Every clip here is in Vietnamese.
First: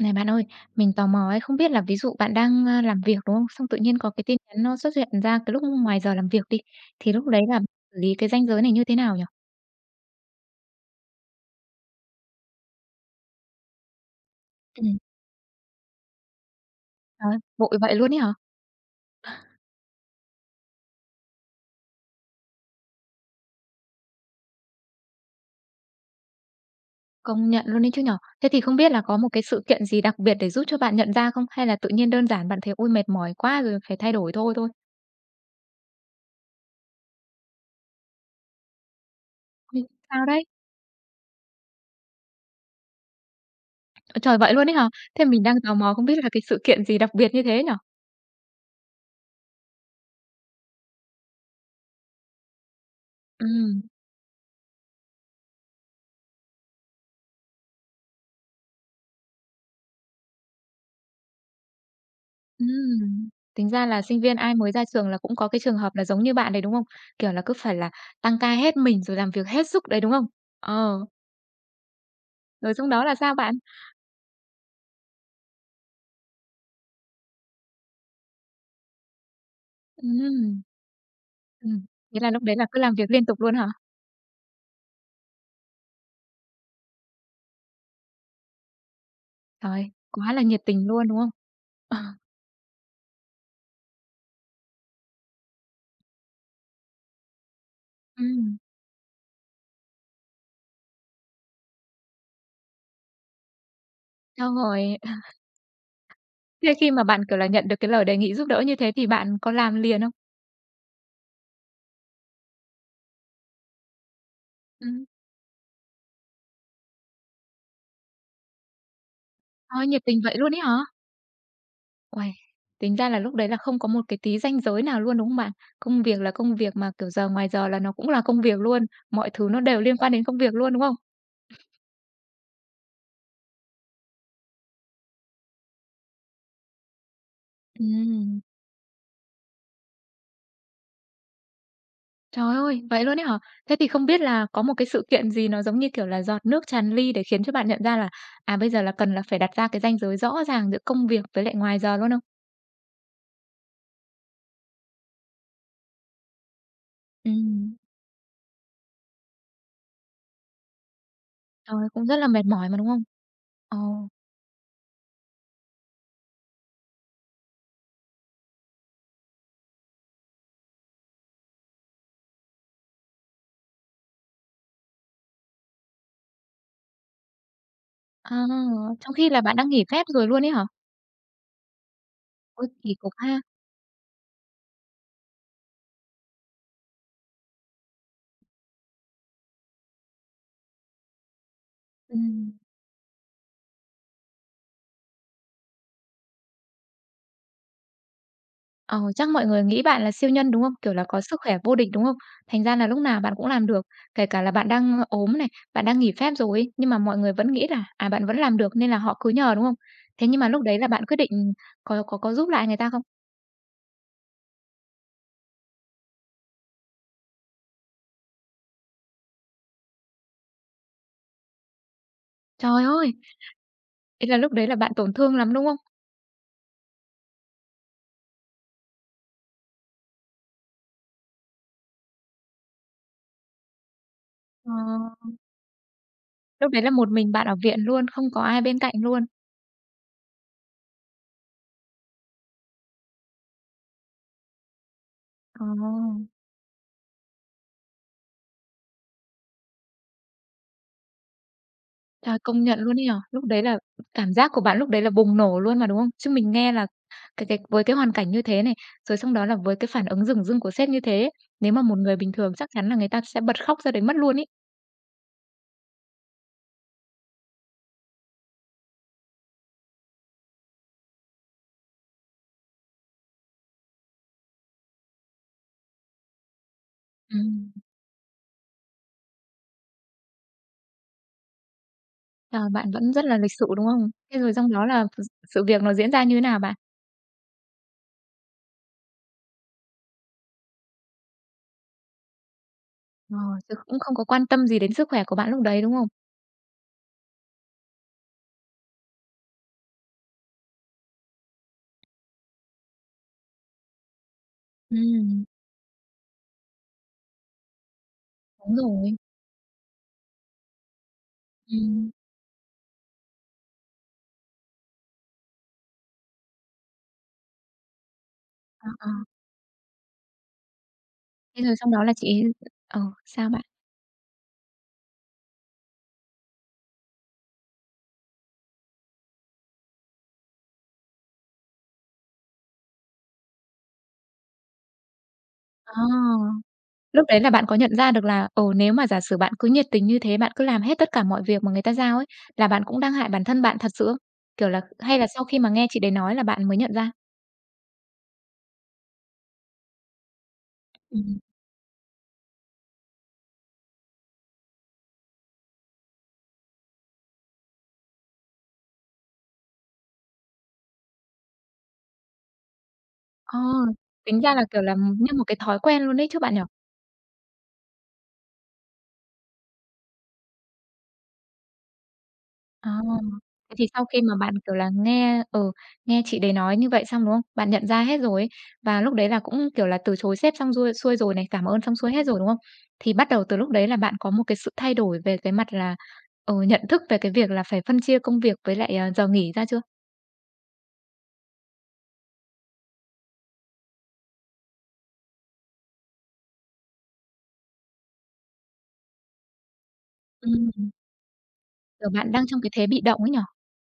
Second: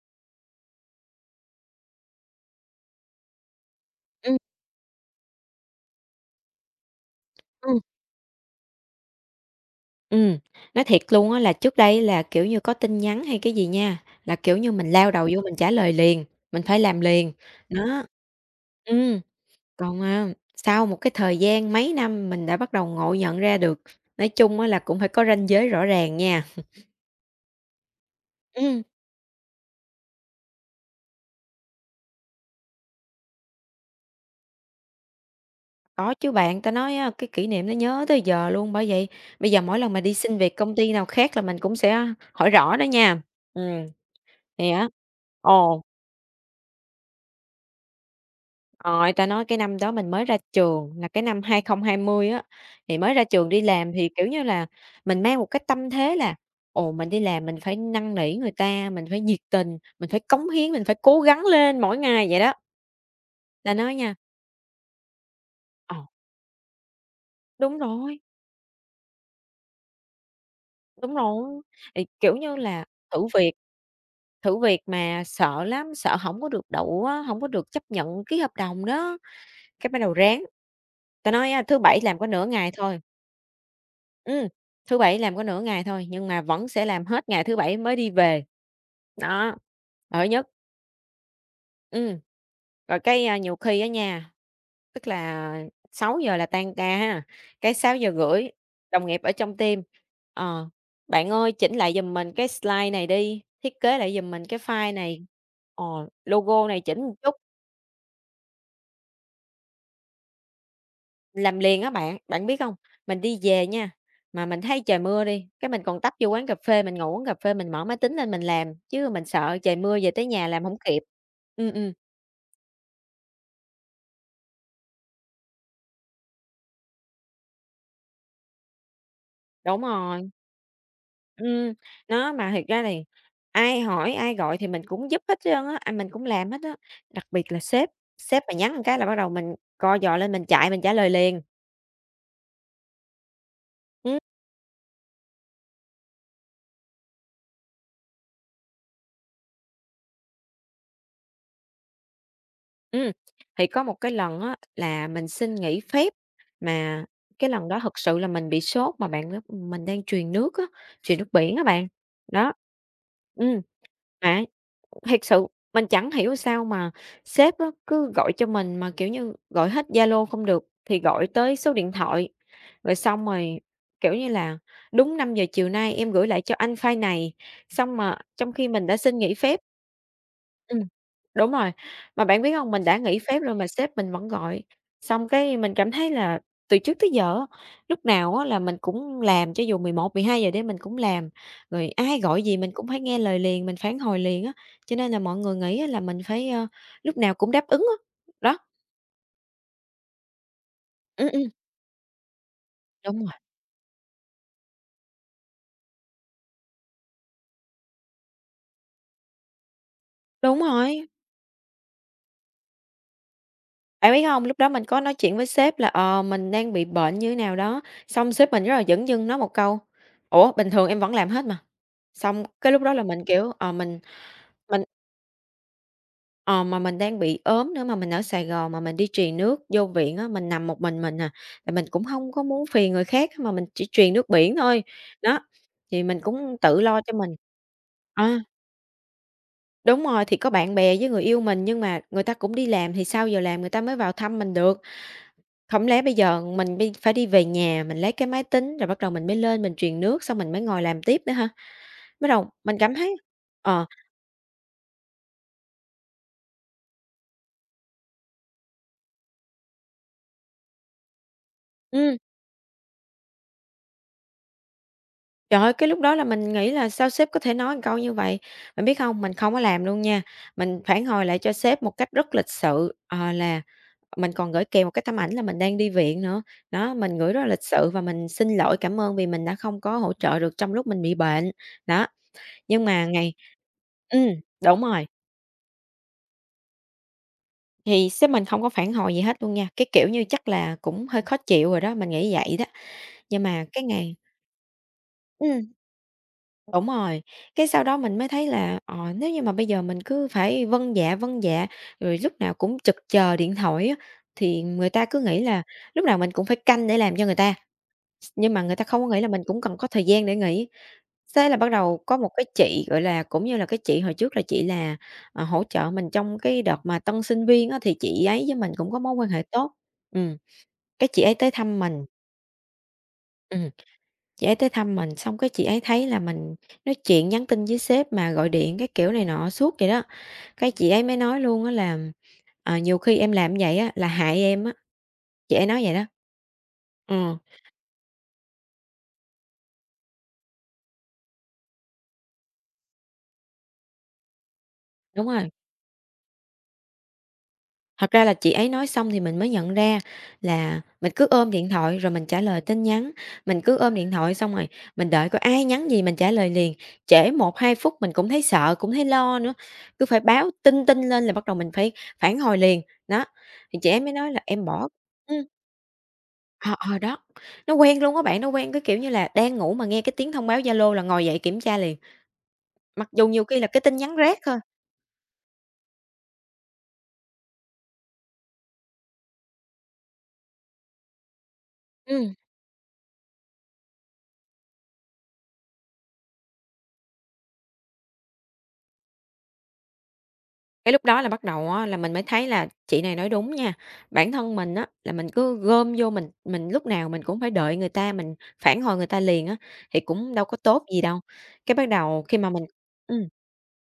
Này bạn ơi, mình tò mò ấy, không biết là ví dụ bạn đang, làm việc, đúng không? Xong tự nhiên có cái tin Ừm, nhắn nó xuất hiện ra cái lúc ngoài giờ làm việc đi, thì lúc đấy là bạn ừm, xử lý cái ranh giới này như thế nào nhỉ? ừm. Nói thiệt luôn á là trước đây là, kiểu như, có tin nhắn hay cái gì nha, là, kiểu như, mình Ừm. lao đầu vô mình trả lời liền, mình phải làm liền, Trời, vội vậy đó. luôn ấy hả? Ừm, Còn, sau một cái thời gian mấy năm mình đã bắt đầu ngộ nhận ra được, nói chung á là cũng phải có ranh giới rõ ràng nha. Công nhận luôn ấy chứ nhỉ? Thế thì không Ừm, biết là có một cái sự kiện gì đặc biệt để giúp cho bạn nhận ra không? Hay là tự nhiên đơn giản bạn thấy: "Ôi, mệt mỏi quá rồi, phải thay đổi thôi" thôi? có chứ bạn, ta nói á, cái kỷ niệm nó nhớ tới giờ luôn, bởi vậy bây giờ mỗi Ừm. lần mà đi Sao xin đấy? việc công ty nào khác là mình cũng sẽ hỏi rõ đó nha. Ừm, Ờ, trời, vậy luôn thì ấy hả? á Thế mình đang tò ồ. mò không biết là cái sự kiện gì đặc biệt như thế nhở? Rồi, ta nói cái năm đó mình mới ra trường là cái năm 2020 á, thì mới ra trường đi Ừm. làm thì, kiểu như là, mình mang một cái tâm thế là "Ồ, mình đi làm mình phải năn nỉ người ta, mình phải nhiệt tình, mình phải cống hiến, mình phải cố gắng lên mỗi ngày" vậy đó. Ừm, tính Ta ra nói là nha, sinh viên ai mới ra trường là cũng có cái trường hợp ờ, là giống như bạn đấy, đúng không? Kiểu là, cứ phải đúng là rồi, tăng ca hết mình rồi làm việc hết sức đấy, đúng không? Ờ, đúng rồi, thì, kiểu như rồi là, xong đó là thử sao việc bạn? thử việc mà sợ lắm, sợ không có được đậu á, hổng có được chấp nhận ký hợp đồng đó, cái bắt đầu ráng. Ừm, Ta nói á, thứ ừm, Bảy làm thế có là lúc nửa đấy là ngày cứ làm thôi. việc liên tục luôn hả? Ừm, Thứ Bảy làm có nửa ngày thôi, nhưng mà vẫn sẽ làm hết ngày thứ Bảy mới đi về. Đó, Trời, là quá là nhất. nhiệt tình luôn, đúng không? Ờ, Ừm, Rồi cái, nhiều khi ở nhà tức là 6 giờ là tan ca ha, cái 6:30 ừm, đồng nghiệp ở trong team, ờ, "Bạn ơi, chỉnh lại giùm mình cái slide này đi, thiết kế lại giùm mình xong cái file rồi này, ờ, logo thế này khi chỉnh mà một bạn, chút." kiểu là, nhận được cái lời đề nghị giúp đỡ như thế thì bạn có làm liền không? Làm liền á bạn, bạn biết không? Mình đi về nha, mà mình thấy trời Ừm, mưa đi, cái mình còn tấp vô quán cà phê, mình ngồi uống cà phê, mình mở máy tính lên mình làm, chứ mình sợ trời ôi, mưa nhiệt về tình tới vậy nhà luôn ấy làm hả? không kịp. Ừm, ừm, Uầy, tính ra là lúc đấy là không có một cái tí ranh giới nào luôn, đúng không bạn? Công việc là công việc mà, kiểu, giờ ngoài giờ là nó cũng là công việc luôn, mọi thứ nó đều đúng liên quan đến rồi. công việc luôn, đúng không? ừm, nó, mà thiệt ra thì ai hỏi, ai gọi thì mình cũng giúp hết trơn á, mình cũng làm hết á, đặc biệt là sếp, Ừm, sếp mà nhắn một cái là bắt đầu mình co giò lên mình chạy mình trả lời liền. trời ơi, vậy luôn ấy hả? Thế thì không Ừm. biết là có một cái sự kiện gì nó giống như, kiểu là, giọt nước tràn ly để khiến cho bạn nhận ra là, à, bây giờ là cần là phải đặt ra cái ranh giới rõ ràng giữa công việc với lại ngoài giờ luôn không? Ừm, thì có một cái lần á là mình xin nghỉ phép, mà cái lần Ừm. đó thực sự là mình bị sốt mà bạn biết mình đang truyền nước á, truyền nước biển á Trời ơi, bạn. cũng rất là mệt Đó. mỏi mà, đúng không? Ừm, Ờ, mà Thiệt sự mình chẳng hiểu sao mà sếp á, cứ gọi cho mình mà, kiểu như, gọi hết Zalo không được thì gọi tới số điện thoại, rồi xong rồi, kiểu như là, đúng 5 giờ chiều nay em gửi lại cho anh file này, xong mà à, trong khi mình đã trong xin khi nghỉ là bạn phép. đang nghỉ phép rồi luôn ấy hả? Ừm, Đúng rồi, mà bạn biết Ôi, không mình kỳ đã cục nghỉ phép ha. rồi mà sếp mình vẫn gọi, xong cái mình cảm thấy là từ trước tới giờ á, lúc nào á là mình cũng làm, cho dù 10, 11, 12 giờ đêm mình cũng làm, rồi ai gọi Ừm. gì mình cũng phải nghe lời liền, mình phản hồi liền á. Cho nên là mọi người nghĩ á là mình phải, lúc nào cũng đáp ứng á. Đó, Ờ, chắc mọi người nghĩ bạn là siêu nhân, đúng không? Kiểu là có ừm, sức ừm, khỏe vô địch, đúng không? Thành ra là lúc đúng nào rồi. bạn cũng làm được, kể cả là bạn đang ốm này, bạn đang nghỉ phép rồi ấy, nhưng mà mọi người vẫn nghĩ là, à, bạn vẫn làm được nên là họ cứ nhờ, đúng không? Thế nhưng mà Đúng lúc đấy là bạn rồi. quyết định có giúp lại người ta không? Bạn biết không lúc đó mình có nói chuyện với sếp là, mình đang bị bệnh như thế nào đó, xong sếp mình rất là dửng dưng nói một câu: "Ủa, bình thường em vẫn làm hết mà." Xong cái lúc Trời đó là ơi! mình, kiểu, ờ, Thế là lúc đấy là mình bạn tổn thương lắm, đúng không? ờ, mà mình đang bị ốm nữa, mà mình ở Sài Gòn mà mình đi truyền nước vô viện á, mình nằm một mình à, thì mình cũng không có muốn phiền người khác mà mình chỉ truyền nước biển Ờ, thôi. Đó, thì mình cũng lúc tự đấy là lo một cho mình. mình bạn ở viện luôn, không Ờ. có ai bên cạnh luôn. Đúng rồi, thì có bạn bè với người yêu mình nhưng mà người ta cũng đi làm thì sau giờ làm người ta mới vào thăm mình được. Ờ. Không lẽ bây giờ mình bi phải đi về nhà, mình lấy cái máy tính rồi bắt đầu mình mới lên mình truyền nước xong mình mới ngồi làm tiếp nữa hả? Bắt Trời, đầu công mình nhận cảm luôn ấy thấy nhở? Lúc đấy là ờ, cảm giác của bạn lúc đấy là bùng nổ luôn mà, đúng không? Chứ mình nghe là cái với cái hoàn cảnh như thế này, rồi xong đó là với cái phản ứng dửng dưng của sếp như thế, nếu mà một người ừ bình thường chắc chắn là người ta sẽ bật khóc ra đấy mất luôn ấy. Trời ơi, cái lúc đó là mình nghĩ là sao sếp có thể nói một câu như vậy. Bạn biết không? Mình không có làm luôn nha, mình phản hồi lại cho sếp một cách rất lịch sự, là mình còn gửi kèm một cái tấm ảnh là mình đang đi viện nữa. Đó, mình gửi rất là lịch Ừm, sự và mình xin lỗi, cảm ơn vì mình đã không có hỗ trợ được trong lúc mình bị bệnh. Đó. trời, Nhưng bạn mà vẫn rất ngày là lịch sự, đúng không? ừm, Thế rồi xong Đúng đó là rồi, sự việc nó diễn ra như thế nào bạn? thì sếp mình không có phản hồi gì hết luôn nha, cái kiểu như chắc là cũng hơi khó chịu rồi đó, mình nghĩ vậy đó. Ờ, Nhưng mà chứ cái cũng không ngày có quan tâm gì đến sức khỏe của bạn lúc ừm. đấy, đúng không? Đúng rồi, cái sau đó mình mới thấy là, nếu như mà bây giờ mình cứ phải vâng dạ, vâng dạ, rồi lúc nào cũng trực chờ điện thoại á, thì người ta cứ nghĩ Ừm, là lúc nào mình cũng phải canh để làm cho người ta, nhưng mà người đúng ta không có rồi. nghĩ là mình cũng cần có thời gian để nghỉ. Thế là bắt đầu Ừm, có một cái chị, gọi là, cũng như là cái chị hồi trước là chị là, hỗ trợ mình trong cái đợt mà tân sinh viên á, thì chị ấy với mình ờ, cũng có ờ. mối quan hệ tốt. Ừ, cái chị ấy tới Thế rồi thăm xong đó mình. là chị ấy, sao Ừ. bạn? Chị ấy tới thăm mình, xong cái chị ấy thấy là mình nói chuyện, nhắn tin với sếp mà gọi điện cái kiểu này nọ suốt vậy đó, cái chị ấy mới nói luôn á là, "Nhiều khi em làm vậy á là hại em á." Chị ấy nói vậy Ờ. đó. Lúc Ờ, đấy là bạn có nhận ra được là, ồ nếu mà giả sử bạn cứ nhiệt tình như thế, bạn cứ làm hết tất cả mọi việc mà người ta giao ấy, là bạn cũng đang hại bản thân bạn thật sự không? Kiểu là, hay là đúng sau rồi. khi mà nghe chị đấy nói là bạn mới nhận ra? Thật ra là chị ấy nói xong thì mình mới nhận ra là mình cứ Ừm. ôm điện thoại rồi mình trả lời tin nhắn, mình cứ ôm điện thoại xong rồi mình đợi coi ai nhắn gì mình trả lời liền, trễ 1, 2 phút mình cũng thấy sợ, cũng thấy lo nữa, cứ phải báo tinh tinh lên là bắt đầu mình phải phản hồi liền. Đó, Ờ, thì chị ấy mới nói tính là ra là, "Em kiểu bỏ". là, như ừm, một cái thói quen luôn ấy chứ bạn nhỉ? ờ, ờ, đó, nó quen luôn á bạn, nó quen cái kiểu như là đang ngủ mà nghe cái tiếng thông báo Zalo là ngồi dậy kiểm tra liền, À, mặc dù nhiều khi là thế cái thì tin sau nhắn khi mà rác bạn, thôi. kiểu là, nghe chị đấy nói như vậy xong, đúng không? Bạn nhận ra hết rồi ấy, và lúc đấy là cũng, kiểu là, từ chối sếp xong xuôi xuôi rồi này, cảm ơn xong xuôi hết Ừm. rồi, đúng không? Thì bắt đầu từ lúc đấy là bạn có một cái sự thay đổi về cái mặt là, ờ, nhận thức về cái việc là phải phân chia công việc với lại, ờ, giờ nghỉ ra chưa? Cái lúc đó là bắt đầu á là mình mới thấy là chị này nói đúng nha. Bản thân mình á là mình cứ gom vô mình lúc nào mình cũng phải đợi người ta, mình phản hồi người ta liền á, thì cũng đâu có tốt Ừm. gì đâu. Cái bắt Giờ đầu bạn khi đang mà trong mình cái thế bị động ừm, ấy nhỉ?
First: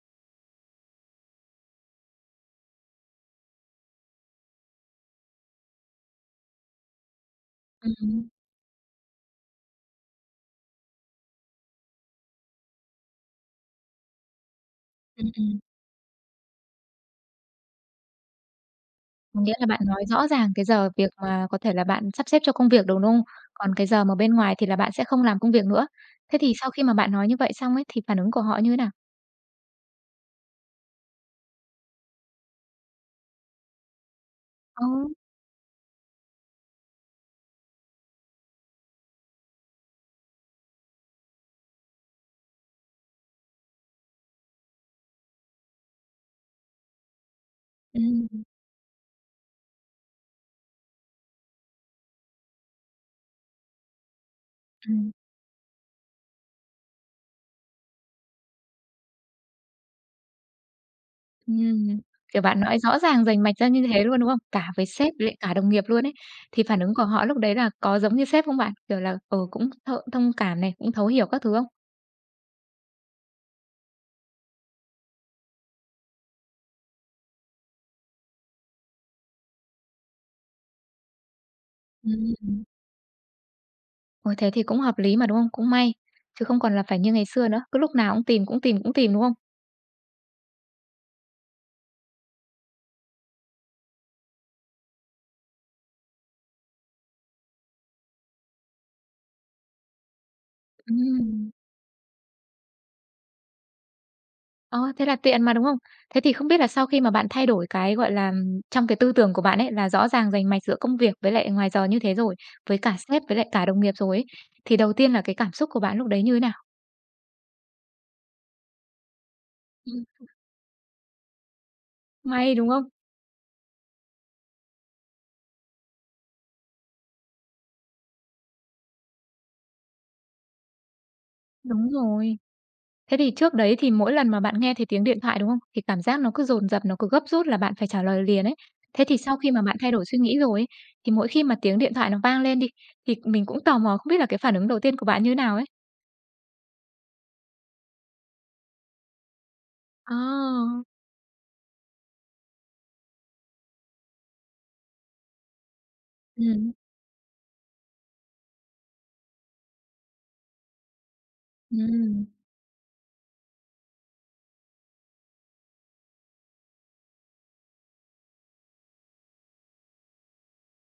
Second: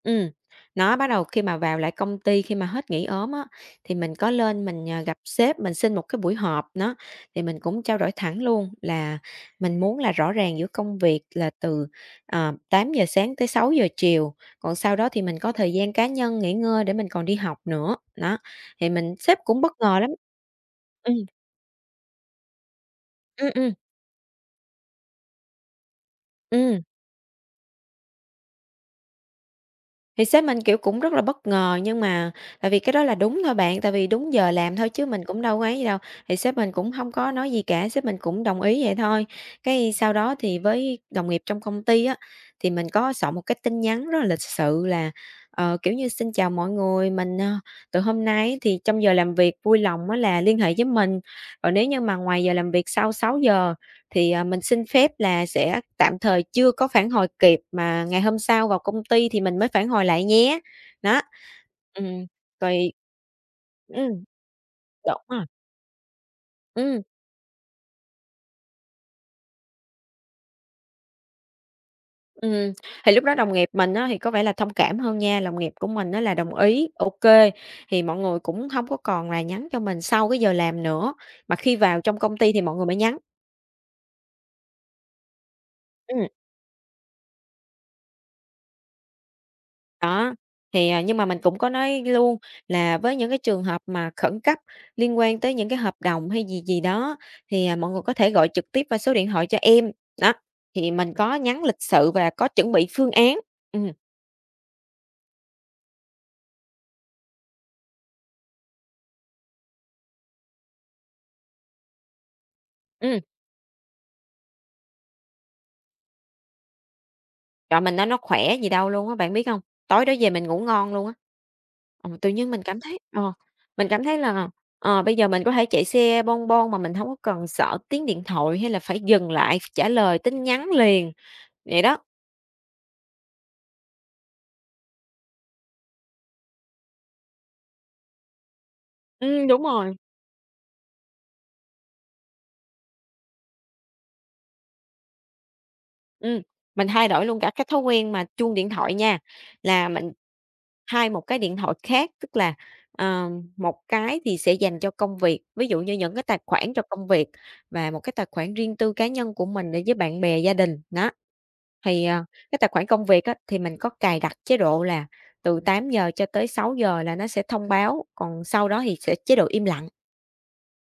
ừm, nó bắt đầu khi mà vào lại công ty, khi mà hết nghỉ ốm á, thì mình có lên mình, gặp sếp, mình xin một cái buổi họp đó, thì mình cũng trao đổi Ừm, thẳng luôn là mình muốn là rõ ràng giữa công việc là từ, 8 giờ sáng tới 6 giờ chiều. Còn sau đó thì ừm, mình có ừm. thời gian cá nhân nghỉ ngơi để mình còn đi học nữa, đó, thì mình sếp Nghĩa cũng là bất bạn ngờ nói lắm. rõ ràng cái giờ việc Ừm, mà có thể là bạn sắp xếp cho công việc, đúng không? ừm, ừm, Còn cái giờ mà bên ngoài thì là bạn sẽ không làm công việc nữa. Thế thì sau ừm. khi mà bạn nói như vậy xong ấy, thì phản ứng của họ như thế nào? Thì sếp mình, kiểu, cũng rất là bất ngờ, nhưng mà tại vì cái đó là đúng thôi bạn, tại vì đúng giờ làm Ờ, thôi chứ mình cũng đâu có ấy gì đâu, thì sếp mình cũng không có nói gì cả, sếp mình cũng đồng ý vậy thôi. Cái sau đó thì với đồng nghiệp trong công ty á, thì mình có soạn một cái tin nhắn rất là lịch sự là, kiểu như, "Xin chào mọi người, mình, từ hôm ừm, nay thì trong giờ làm việc vui lòng á là liên hệ với mình, còn nếu như mà ngoài giờ làm việc sau 6 giờ thì, mình xin ừm. phép là sẽ tạm thời chưa có phản hồi kịp, mà ngày hôm sau vào công ty thì mình mới phản hồi lại nhé. Đó. Ừm, Ừm, kiểu, bạn nói rồi rõ ràng rành mạch ra như thế ừm, luôn, đúng không? Cả với sếp Đúng lại rồi, cả đồng nghiệp luôn ấy, thì phản ứng ừm, của họ lúc đấy là có giống như sếp không bạn? Kiểu là, ừ, cũng thông cảm này, cũng thấu hiểu các thứ không? ừm, thì lúc đó đồng nghiệp mình á, thì có vẻ là thông cảm hơn nha, đồng nghiệp của mình á là đồng ý, ok thì mọi người cũng không có còn là nhắn cho mình sau cái giờ làm nữa, mà khi vào trong công ty thì Ừm. mọi người mới nhắn. Ôi, thế thì cũng hợp lý mà, đúng không? Cũng may, Ừm. chứ không còn là phải như ngày xưa nữa, cứ lúc nào cũng tìm, cũng tìm, cũng tìm, đúng không? Đó, nhưng mà mình cũng có nói luôn là với những cái trường hợp mà khẩn cấp liên quan tới những cái hợp đồng hay gì gì đó, mọi người có thể gọi trực tiếp vào số điện thoại cho em. Đó, thì mình có Ừm. nhắn lịch sự và có chuẩn bị phương án. Ừm, Ờ, thế là tiện mà, đúng không? Thế thì không biết là sau khi mà bạn thay đổi cái, gọi là, trong cái tư tưởng của bạn ấy, là rõ ràng rành mạch giữa công việc với lại ngoài giờ như thế rồi, với cả ừm, sếp với lại cả đồng nghiệp rồi ấy, thì đầu tiên là cái cảm xúc của bạn lúc đấy như thế nào? trời, mình nói nó khỏe gì đâu luôn á, bạn biết không? Ừm. Tối đó về mình ngủ ngon luôn á. Tự nhiên May, mình đúng cảm không? thấy mình cảm thấy là, bây giờ mình có thể chạy xe bon bon mà mình không có cần sợ tiếng điện thoại hay là phải dừng lại, trả lời tin nhắn liền, vậy Đúng đó. rồi. Thế thì trước đấy thì mỗi lần mà bạn nghe thấy tiếng điện thoại, đúng không? Thì cảm giác nó cứ dồn dập, nó cứ gấp rút là bạn phải trả lời liền ấy. Thế thì sau khi mà Đúng bạn thay rồi. đổi suy nghĩ rồi ấy, thì mỗi khi mà tiếng điện thoại nó vang lên đi, thì mình cũng tò mò không biết là cái phản ứng đầu tiên của bạn như thế nào ấy? Ừm, mình thay đổi luôn cả cái thói quen mà chuông điện thoại nha, là mình Ờ. thay một cái điện thoại khác, ờ, một cái thì sẽ dành cho công việc, ví dụ như những cái tài Ừm, khoản cho công việc và một cái tài khoản riêng tư cá nhân của mình để với bạn bè, gia đình, đó. Thì, ừm. ờ, cái tài khoản công việc á, thì mình có cài đặt chế độ là từ 8 giờ cho tới 6 giờ là nó sẽ thông báo, còn sau đó thì sẽ chế độ im lặng.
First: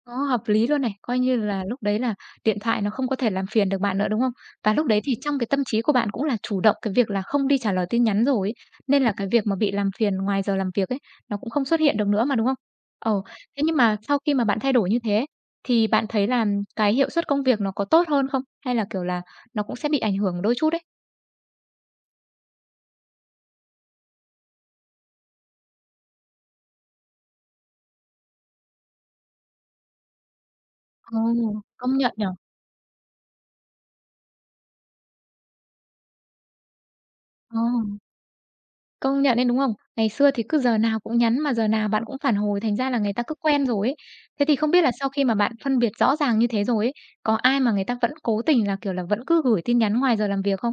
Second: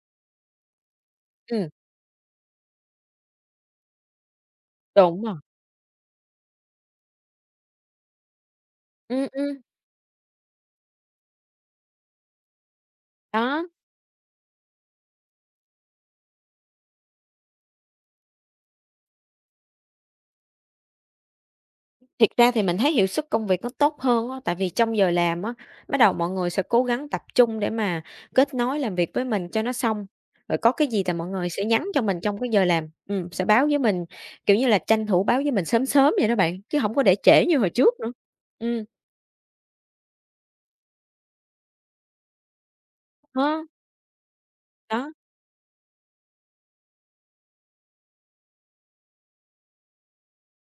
Nó hợp lý luôn này, coi như là Ừm, lúc đấy là điện thoại nó không có thể làm phiền được bạn nữa, đúng không? Và lúc đấy thì đúng rồi, trong cái tâm trí của bạn cũng là chủ động cái việc là không đi trả lời tin nhắn rồi ấy, nên là cái ừm, việc ừm, mà bị làm phiền ngoài giờ làm việc ấy, nó cũng không xuất hiện được nữa mà, đúng không? Ồ, thế đó. nhưng mà sau khi mà bạn thay đổi như thế thì bạn thấy là cái hiệu suất công việc nó có tốt hơn không? Hay là, kiểu là, nó cũng sẽ bị ảnh hưởng đôi chút đấy. Thiệt ra thì mình thấy hiệu suất công việc nó tốt hơn á, tại vì trong giờ làm á, bắt đầu mọi người sẽ cố gắng tập trung để mà kết nối làm việc với mình cho nó xong. Rồi có cái gì thì Ồ, mọi người sẽ nhắn công cho nhận mình nhỉ? trong cái giờ làm, sẽ báo với mình, kiểu như là, tranh thủ báo với mình sớm sớm vậy đó bạn, chứ không có để trễ như Ờ. hồi trước nữa. Ừm, Công nhận đấy, đúng không? Ngày xưa thì cứ giờ nào cũng nhắn mà giờ nào bạn cũng phản hồi, thành ra là người ta cứ đó, quen rồi ấy. Thế thì không biết là sau đó. khi mà bạn phân biệt rõ ràng như thế rồi ấy, có ai mà người ta vẫn cố tình là, kiểu là, vẫn cứ gửi tin nhắn ngoài giờ làm việc không?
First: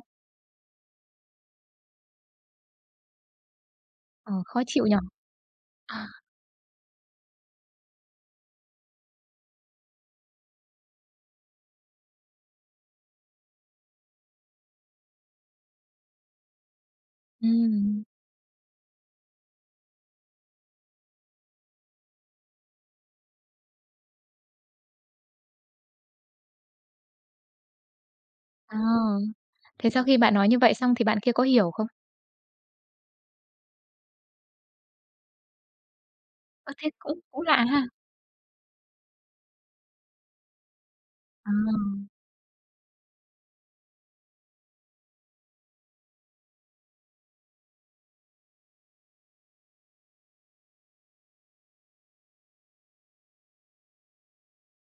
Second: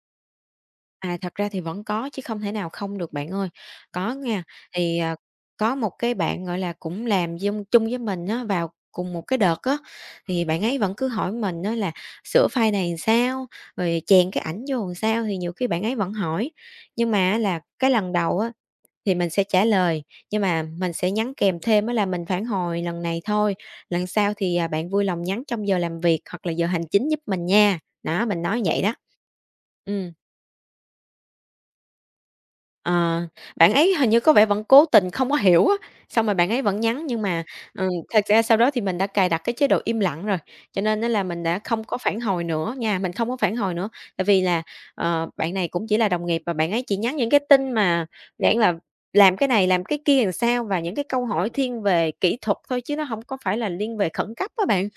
À, thật ra thì vẫn có chứ không thể nào không được bạn ơi. Có Ờ, nha, khó chịu nhỉ? thì, à, có một À, cái bạn, gọi là, cũng làm dung chung với mình á, vào cùng một cái đợt á, thì bạn ấy vẫn cứ hỏi mình á là sửa file này làm sao, rồi chèn cái ảnh vô làm sao, thì nhiều khi bạn ấy vẫn hỏi. Nhưng mà á là cái ừm, lần đầu á, thì mình sẽ trả lời, nhưng mà mình sẽ nhắn kèm thêm á là mình phản hồi lần này thôi, lần sau bạn vui lòng nhắn trong giờ làm việc hoặc là giờ hành chính giúp mình nha. Đó, mình nói ờ. vậy đó. Thế sau Ừ. khi bạn nói như vậy xong thì bạn kia có hiểu không? Ờ, bạn ấy hình như có vẻ vẫn cố tình không có hiểu á, xong rồi bạn ấy Ơ, vẫn thế nhắn cũng nhưng cũng mà, lạ ha. Thật ra sau đó thì mình đã cài đặt cái chế độ im lặng rồi, cho nên á là mình Ờ, đã không có phản hồi nữa nha, mình không có phản hồi nữa. Tại vì bạn này cũng chỉ là đồng nghiệp và bạn ấy chỉ nhắn những cái tin mà dạng là làm cái này, làm cái kia làm sao và những cái câu hỏi thiên về kỹ thuật thôi chứ nó hổng có phải là liên về khẩn cấp á bạn.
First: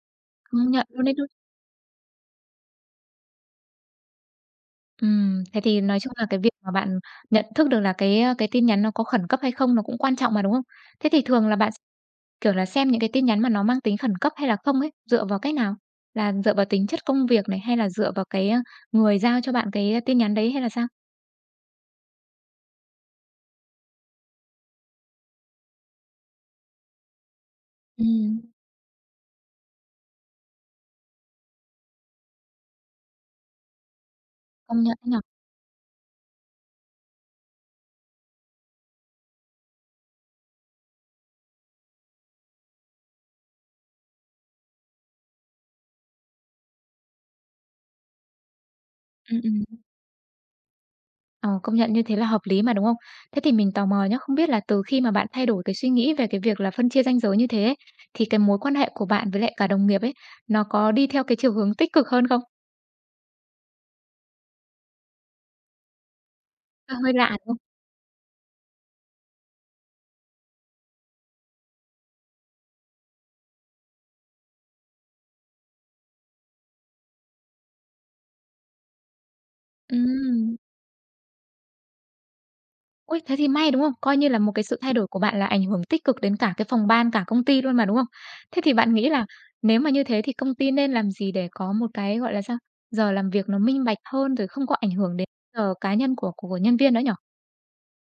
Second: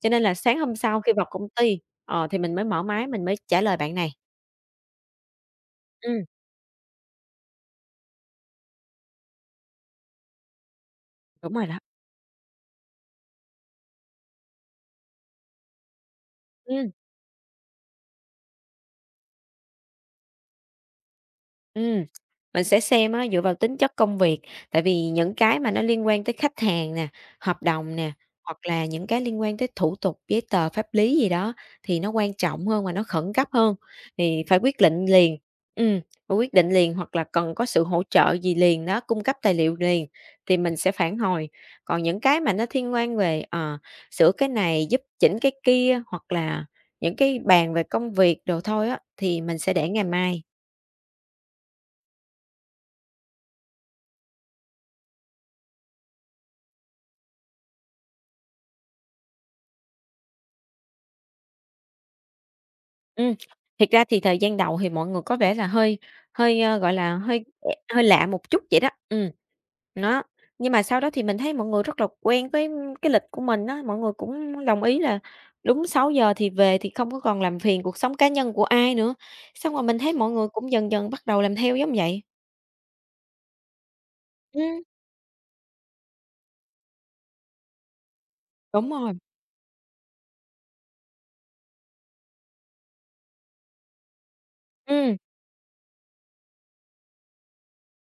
Cho nên là sáng công hôm nhận sau luôn khi đấy chứ. vào công ty, thì mình mới mở máy mình mới trả lời bạn này. Thế thì nói chung Ừm, là cái việc mà bạn nhận thức được là cái tin nhắn nó có khẩn cấp hay không nó cũng quan trọng mà, đúng không? Thế thì thường đúng là rồi bạn. đó. Kiểu là, xem những cái tin nhắn mà nó mang tính khẩn cấp hay là không ấy, dựa vào cách nào? Là dựa vào tính Ừm. chất công việc này, hay là dựa vào cái, người giao cho bạn cái tin nhắn đấy hay là sao? Ừm, mình sẽ xem á, dựa vào tính chất công việc, tại vì những cái mà nó liên quan tới khách hàng nè, hợp đồng nè, Ừm. hoặc là những cái liên quan tới thủ tục, giấy tờ, pháp lý gì đó thì nó quan trọng hơn và nó khẩn cấp hơn, thì phải quyết Công nhận định nhỉ? liền. Ừm, phải quyết định liền hoặc là cần có sự hỗ trợ gì liền đó, cung cấp tài liệu liền thì mình sẽ phản hồi. Còn những cái mà nó thiên quan về, sửa cái này, giúp chỉnh cái kia, hoặc là những cái bàn về công việc đồ thôi á, Ừm, thì mình ừm. sẽ để ngày mai. Ờ, công nhận như thế là hợp lý mà, đúng không? Thế thì mình tò mò nhá, không biết là từ khi mà bạn thay đổi cái suy nghĩ về cái việc là phân chia ranh giới như thế ấy, thì cái mối quan hệ của bạn với lại cả đồng nghiệp ấy, nó có đi theo cái chiều hướng tích cực hơn không? Ừm, thiệt ra thì thời gian đầu thì mọi người có vẻ là hơi hơi, ơ, gọi Hơi là, lạ, hơi đúng không? hơi lạ một chút vậy đó, nó. Nhưng mà sau đó thì mình thấy mọi người rất là quen với cái lịch của mình á, mọi người cũng đồng ý là đúng 6 giờ thì về thì không có còn làm phiền cuộc sống cá nhân của ai nữa. Xong rồi mình thấy mọi người Ừm. cũng dần dần bắt đầu làm theo giống vậy. Ôi, thế thì may, đúng không? Coi như là một cái sự Ừm, thay đổi của bạn là ảnh hưởng tích cực đến cả cái phòng ban, cả công ty luôn mà, đúng không? Thế thì đúng bạn nghĩ rồi, là nếu mà như thế thì công ty nên làm gì để có một cái, gọi là sao, giờ làm việc nó minh bạch hơn rồi không có ảnh hưởng ừm. đến giờ cá nhân của nhân viên nữa nhỉ?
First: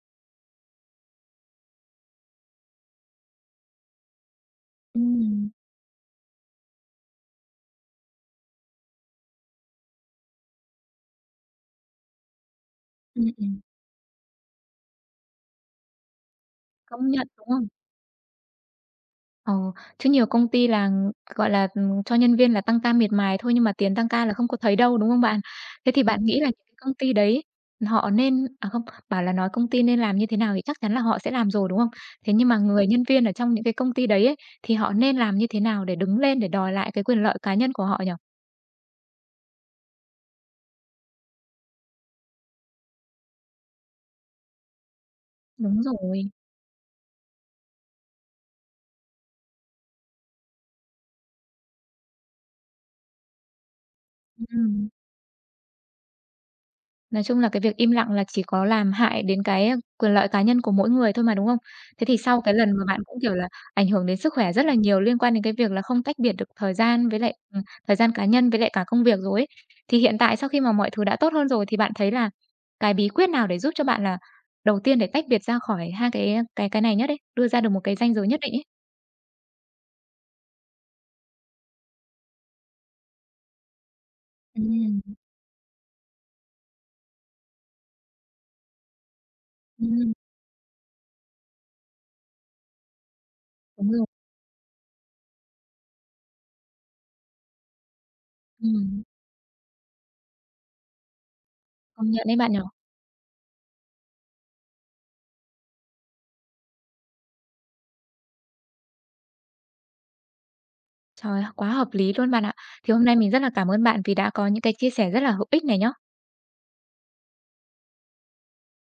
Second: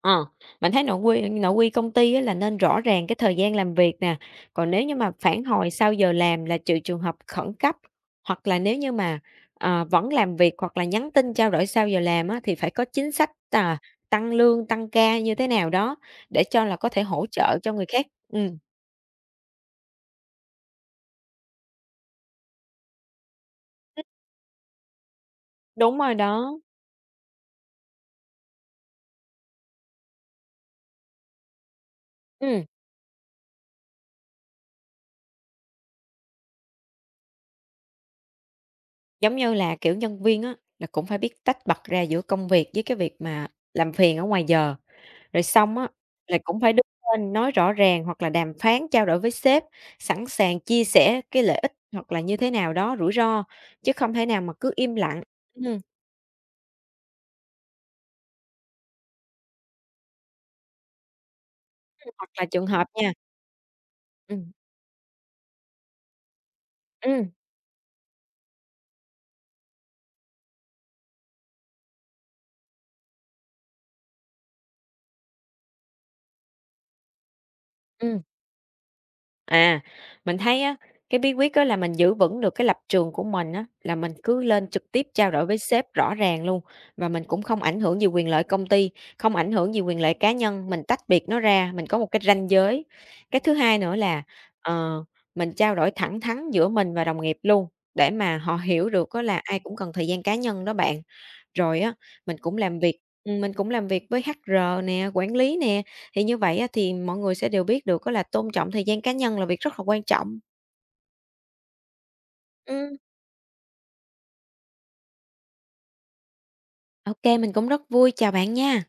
Ờ, mình thấy nội quy công ty á là nên rõ ràng cái thời gian làm việc nè, còn nếu như mà phản Ừm, hồi sau giờ làm là trừ trường hợp khẩn cấp, hoặc là nếu như mà vẫn làm việc hoặc là nhắn tin trao đổi sau giờ làm á, thì phải có chính ừm, sách, ừm. à, tăng lương, tăng ca như thế nào đó để cho là có thể Công hỗ nhận, đúng trợ không? cho người khác. Ừm, Ờ, chứ nhiều công ty là, gọi là, cho nhân viên là tăng ca miệt mài thôi nhưng mà tiền tăng ca là không có thấy đâu, đúng không bạn? Thế đúng thì rồi bạn nghĩ là những đó. cái công ty đấy họ nên à, không, bảo là nói công ty nên làm như thế nào thì chắc chắn là họ sẽ làm rồi, đúng không? Thế nhưng mà Ừm, người nhân viên ở trong những cái công ty đấy ấy, thì họ nên làm như thế nào để đứng lên để đòi lại cái quyền lợi cá nhân của họ nhỉ? giống như là, kiểu, nhân viên á, là cũng phải biết tách bạch ra giữa công việc với cái việc mà làm phiền ở ngoài giờ. Rồi xong Đúng á, rồi. là cũng phải đứng lên nói rõ ràng hoặc là đàm phán trao đổi với sếp, sẵn sàng chia sẻ cái lợi ích hoặc là như thế nào đó, rủi ro, chứ không thể nào mà cứ Ừm. im lặng. Ừm, Nói chung là cái việc im lặng là chỉ có làm hại đến cái quyền lợi cá nhân của mỗi người thôi mà, đúng không? Thế thì hoặc sau là cái trường lần mà hợp bạn nha. cũng, kiểu là, ảnh hưởng đến sức khỏe ừm, rất là nhiều liên quan đến cái việc là không tách biệt được thời gian với ừm, lại, thời gian cá nhân với lại cả công việc rồi ấy, thì hiện tại sau khi mà mọi thứ đã tốt hơn rồi thì bạn thấy là cái bí quyết nào để giúp cho bạn là đầu tiên để tách biệt ra khỏi hai cái ờ, cái này nhất ấy, đưa ra được một cái ranh ừm. giới nhất định ấy? À, mình thấy á, cái bí quyết á là mình giữ vững được cái lập trường của mình á, là mình cứ lên trực Ừm, tiếp trao đổi với sếp rõ ràng luôn và mình cũng không ảnh hưởng gì quyền lợi công ty, không ảnh hưởng gì quyền ừm, lợi cá nhân, mình tách biệt nó ra, mình có một cái ranh giới. Cái thứ hai đúng nữa rồi, là ờ, mình trao đổi thẳng thắn giữa mình và đồng nghiệp luôn để mà họ hiểu ừm, được có là ai cũng cần thời gian cá nhân đó bạn. Rồi á, công nhận đấy mình bạn cũng nhỉ? làm việc mình cũng làm việc với HR nè, quản lý nè thì như vậy á, thì mọi người sẽ đều biết được á là tôn trọng thời gian cá nhân là việc rất là quan trọng. Trời, quá hợp lý luôn bạn ạ. Thì Ừm, hôm nay mình rất là cảm ơn bạn vì đã có những cái chia sẻ rất là hữu ích này nhá. ô mình cũng rất vui, chào bạn nha.